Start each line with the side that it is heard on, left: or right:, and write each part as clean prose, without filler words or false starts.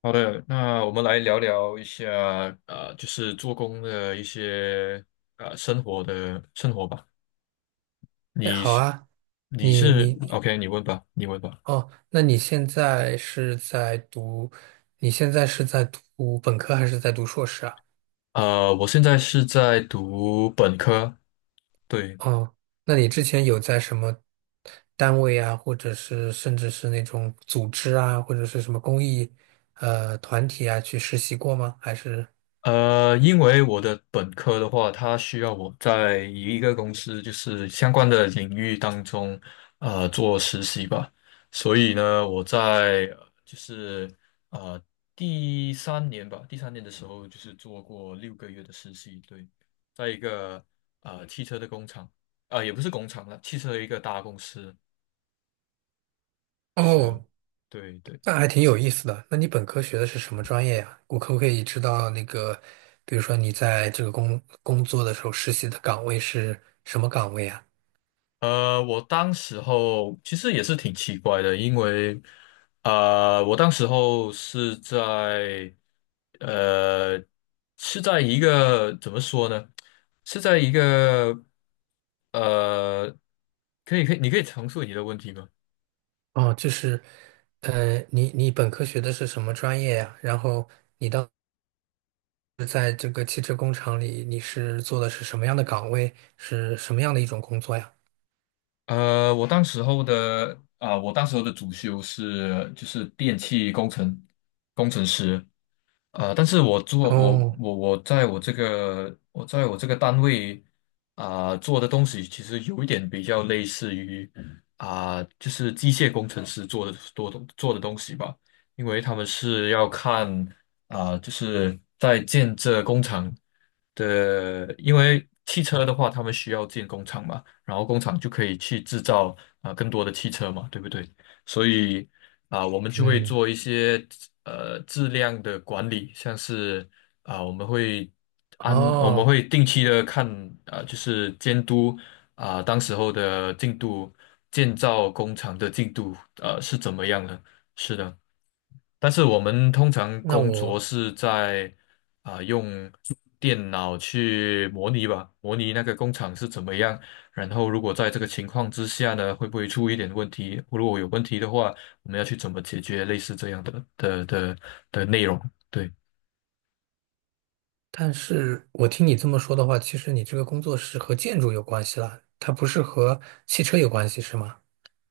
left: 好的，那我们来聊聊一下，就是做工的一些生活的生活吧。
right: 哎，
left: 你
right: 好
left: 是
right: 啊，
left: 你
right: 你
left: 是
right: 你
left: OK，你问吧。
right: 哦，那你现在是在读，你现在是在读本科还是在读硕士啊？
left: 我现在是在读本科，对。
right: 哦，那你之前有在什么单位啊，或者是甚至是那种组织啊，或者是什么公益团体啊去实习过吗？还是？
left: 因为我的本科的话，它需要我在一个公司就是相关的领域当中，做实习吧。所以呢，我在就是呃第三年吧，第三年的时候就是做过六个月的实习，对，在一个汽车的工厂，也不是工厂了，汽车的一个大公司，是，
right: 哦，
left: 对对。
right: 那还挺有意思的。那你本科学的是什么专业呀？我可不可以知道那个，比如说你在这个工作的时候实习的岗位是什么岗位啊？
left: 我当时候其实也是挺奇怪的，因为我当时候是在呃是在一个怎么说呢？是在一个呃，可以可以，你可以重述你的问题吗？
right: 哦，就是，你本科学的是什么专业呀？然后在这个汽车工厂里，你是做的是什么样的岗位？是什么样的一种工作呀？
left: 我当时候的我当时候的主修是就是电气工程工程师，但是我做我
right: 哦。
left: 我我在我这个我在我这个单位做的东西，其实有一点比较类似于就是机械工程师做的多的做的东西吧，因为他们是要看就是在建这工厂的，因为汽车的话，他们需要建工厂嘛，然后工厂就可以去制造更多的汽车嘛，对不对？所以我们就会
right: 嗯。
left: 做一些质量的管理，像是我们会我们
right: 哦。
left: 会定期的看就是监督当时候的进度，建造工厂的进度是怎么样的？是的。但是我们通常
right: 那
left: 工作
right: 我，
left: 是在用电脑去模拟吧，模拟那个工厂是怎么样。然后如果在这个情况之下呢，会不会出一点问题？如果有问题的话，我们要去怎么解决类似这样的的内容？对。
right: 但是我听你这么说的话，其实你这个工作是和建筑有关系啦，它不是和汽车有关系，是吗？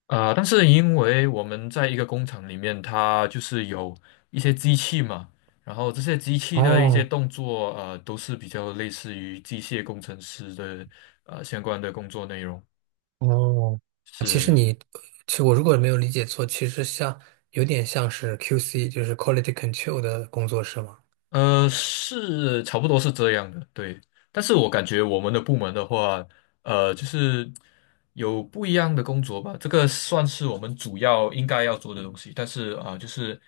left: 但是因为我们在一个工厂里面，它就是有一些机器嘛，然后这些机器的一些
right: 哦。
left: 动作，都是比较类似于机械工程师的相关的工作内容。
right: 哦。其实
left: 是。
right: 你，其实我如果没有理解错，其实有点像是 QC，就是 Quality Control 的工作，是吗？
left: 是差不多是这样的，对。但是我感觉我们的部门的话，就是有不一样的工作吧。这个算是我们主要应该要做的东西。但是就是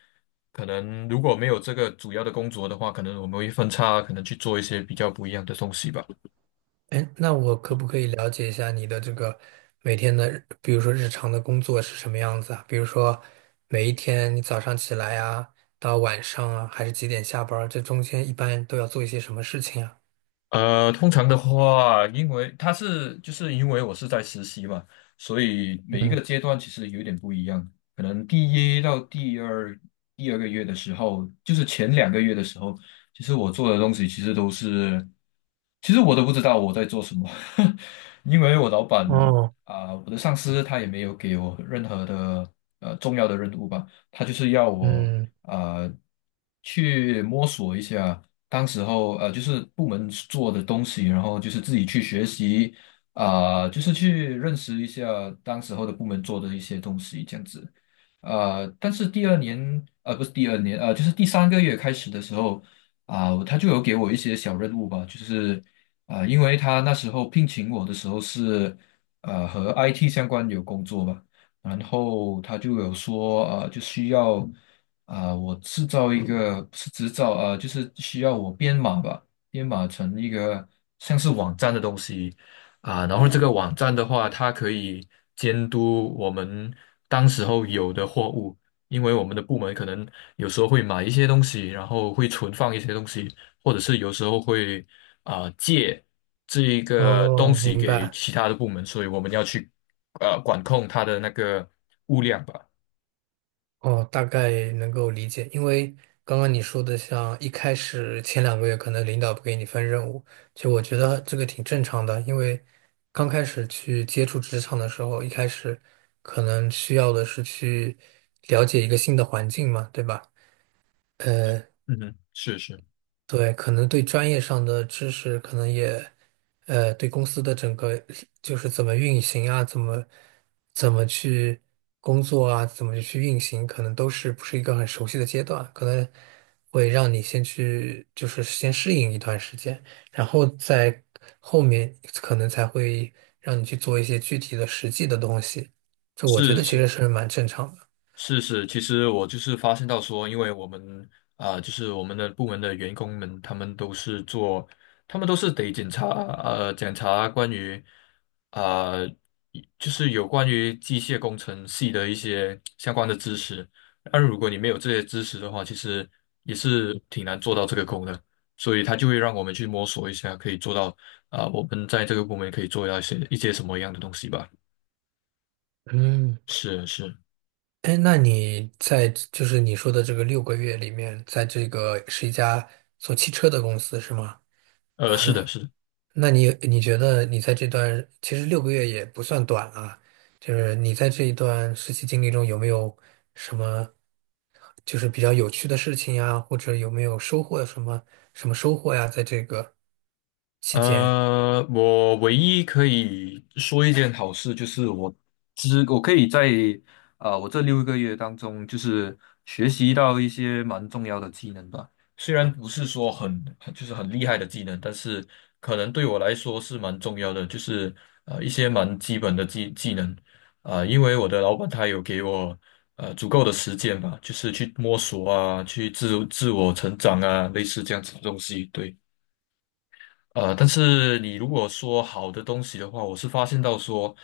left: 可能如果没有这个主要的工作的话，可能我们会分叉，可能去做一些比较不一样的东西吧。
right: 哎，那我可不可以了解一下你的这个每天的日，比如说日常的工作是什么样子啊？比如说每一天你早上起来啊，到晚上啊，还是几点下班儿这中间一般都要做一些什么事情啊？
left: 通常的话，因为他是就是因为我是在实习嘛，所以每一个
right: 嗯。
left: 阶段其实有点不一样。可能第一到第二个月的时候，就是前两个月的时候，其实我做的东西其实都是，其实我都不知道我在做什么，因为我老板
right: 哦。
left: 我的上司他也没有给我任何的重要的任务吧，他就是要我
right: 嗯。
left: 啊去摸索一下。当时候就是部门做的东西，然后就是自己去学习，就是去认识一下当时候的部门做的一些东西，这样子。但是第二年，不是第二年，就是第三个月开始的时候，他就有给我一些小任务吧，就是因为他那时候聘请我的时候是和 IT 相关有工作吧，然后他就有说，就需要。我制造一个不是制造就是需要我编码吧，编码成一个像是网站的东西然后这个网站的话，它可以监督我们当时候有的货物，因为我们的部门可能有时候会买一些东西，然后会存放一些东西，或者是有时候会借这一个东
right: 哦，
left: 西
right: 明
left: 给
right: 白。
left: 其他的部门，所以我们要去管控它的那个物量吧。
right: 哦，大概能够理解，因为刚刚你说的，像一开始前2个月可能领导不给你分任务，其实我觉得这个挺正常的，因为刚开始去接触职场的时候，一开始可能需要的是去了解一个新的环境嘛，对吧？呃。
left: 嗯哼，是是。
right: 对，可能对专业上的知识，可能也，对公司的整个就是怎么运行啊，怎么去工作啊，怎么去运行，可能都是不是一个很熟悉的阶段，可能会让你先去就是先适应一段时间，然后在后面可能才会让你去做一些具体的实际的东西，这我觉
left: 是
right: 得其实
left: 是，
right: 是蛮正常的。
left: 是，其实我就是发现到说，因为我们就是我们的部门的员工们，他们都是做，他们都是得检查检查关于啊、就是有关于机械工程系的一些相关的知识。但如果你没有这些知识的话，其实也是挺难做到这个功的。所以他就会让我们去摸索一下，可以做到我们在这个部门可以做到一些什么样的东西吧。
right: 嗯。
left: 是是。
right: 哎，那你在就是你说的这个六个月里面，在这个是一家做汽车的公司是吗？
left: 是的，是的。
right: 那你觉得你在这段其实六个月也不算短啊，就是你在这一段实习经历中有没有什么就是比较有趣的事情呀，或者有没有收获什么收获呀，在这个期间？
left: 我唯一可以说一件好事就是我，我可以在我这六个月当中，就是学习到一些蛮重要的技能吧。虽然不是说很就是很厉害的技能，但是可能对我来说是蛮重要的，就是一些蛮基本的技能因为我的老板他有给我足够的时间吧，就是去摸索啊，去自我成长啊，类似这样子的东西，对。但是你如果说好的东西的话，我是发现到说，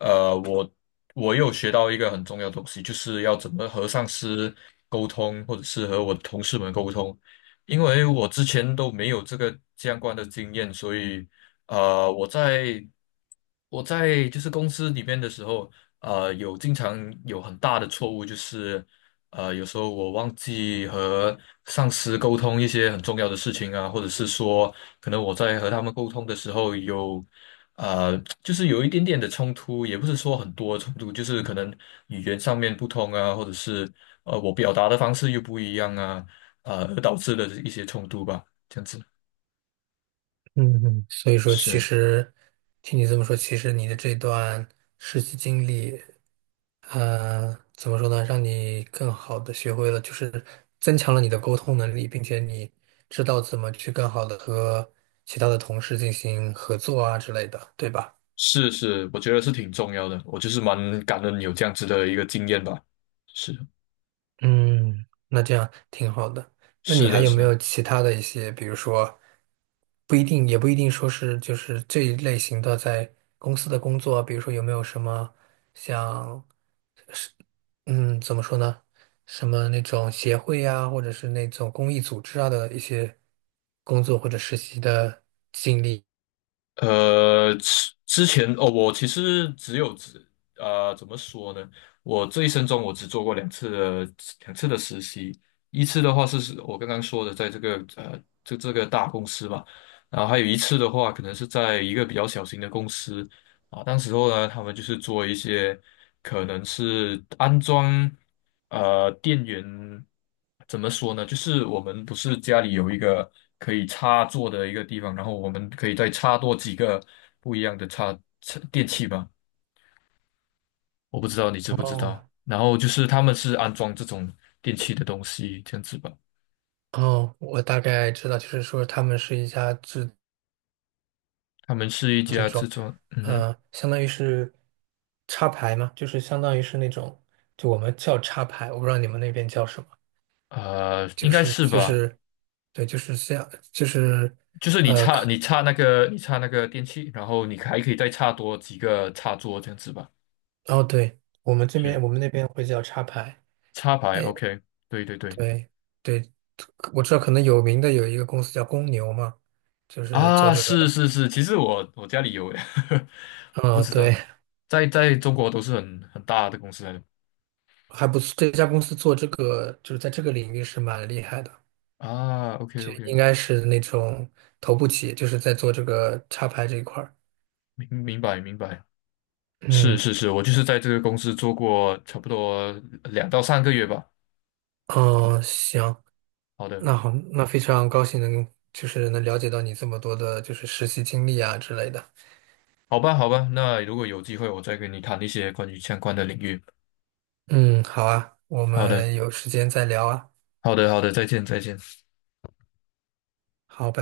left: 呃，我我有学到一个很重要的东西，就是要怎么和上司沟通，或者是和我的同事们沟通，因为我之前都没有这个相关的经验，所以呃，我在我在就是公司里面的时候，有经常有很大的错误，就是有时候我忘记和上司沟通一些很重要的事情啊，或者是说。可能我在和他们沟通的时候有，呃，就是有一点点的冲突，也不是说很多冲突，就是可能语言上面不通啊，或者是我表达的方式又不一样啊，而导致的一些冲突吧，这样子。
right: 嗯嗯，所以说，其
left: 是
right: 实听你这么说，其实你的这段实习经历，怎么说呢，让你更好的学会了，就是增强了你的沟通能力，并且你知道怎么去更好的和其他的同事进行合作啊之类的，对吧？
left: 是是，我觉得是挺重要的，我就是蛮感恩有这样子的一个经验吧。是。
right: 嗯，那这样挺好的。那你
left: 是
right: 还
left: 的，
right: 有
left: 是
right: 没有
left: 的。
right: 其他的一些，比如说，不一定，也不一定说是就是这一类型的在公司的工作，比如说有没有什么像，嗯，怎么说呢，什么那种协会啊，或者是那种公益组织啊的一些工作或者实习的经历？
left: 之前哦，我其实只有只怎么说呢？我这一生中我只做过两次的实习，一次的话是我刚刚说的，在这个这个大公司吧，然后还有一次的话，可能是在一个比较小型的公司当时候呢，他们就是做一些可能是安装。电源怎么说呢？就是我们不是家里有一个可以插座的一个地方，然后我们可以再插多几个不一样的插电器吧。我不知道你知不知道。
right: 哦
left: 然后就是他们是安装这种电器的东西，这样子吧。
right: 哦，我大概知道，就是说他们是一家制。
left: 他们是一家制作，嗯哼。
right: 相当于是插排嘛，就是相当于是那种，就我们叫插排，我不知道你们那边叫什么，
left: 应
right: 就
left: 该
right: 是
left: 是
right: 就
left: 吧。
right: 是，对，就是这样，就是，
left: 就是你插那个电器，然后你还可以再插多几个插座，这样子吧。
right: 哦，对，
left: 是
right: 我们那边会叫插排，
left: 插排
right: 哎，
left: ，OK，对对对。
right: 对对，我知道可能有名的有一个公司叫公牛嘛，就是做
left: 啊，
right: 这个
left: 是
right: 的，
left: 是是，其实我我家里有诶，不
right: 嗯，
left: 知
right: 对，
left: 道，在在中国都是很大的公司来的
right: 还不错，这家公司做这个就是在这个领域是蛮厉害的，
left: 啊。OK
right: 就
left: OK，
right: 应该是那种头部企业，就是在做这个插排这一块儿，
left: 明明白明白，是
right: 嗯。
left: 是是，我就是在这个公司做过差不多两到三个月吧。
right: 哦，行，
left: 好的。
right: 那好，那非常高兴能就是能了解到你这么多的，就是实习经历啊之类的。
left: 好吧好吧，那如果有机会，我再跟你谈一些关于相关的领域。
right: 嗯，好啊，我
left: 好的
right: 们有时间再聊啊。
left: 好的好的，再见再见。
right: 好，拜。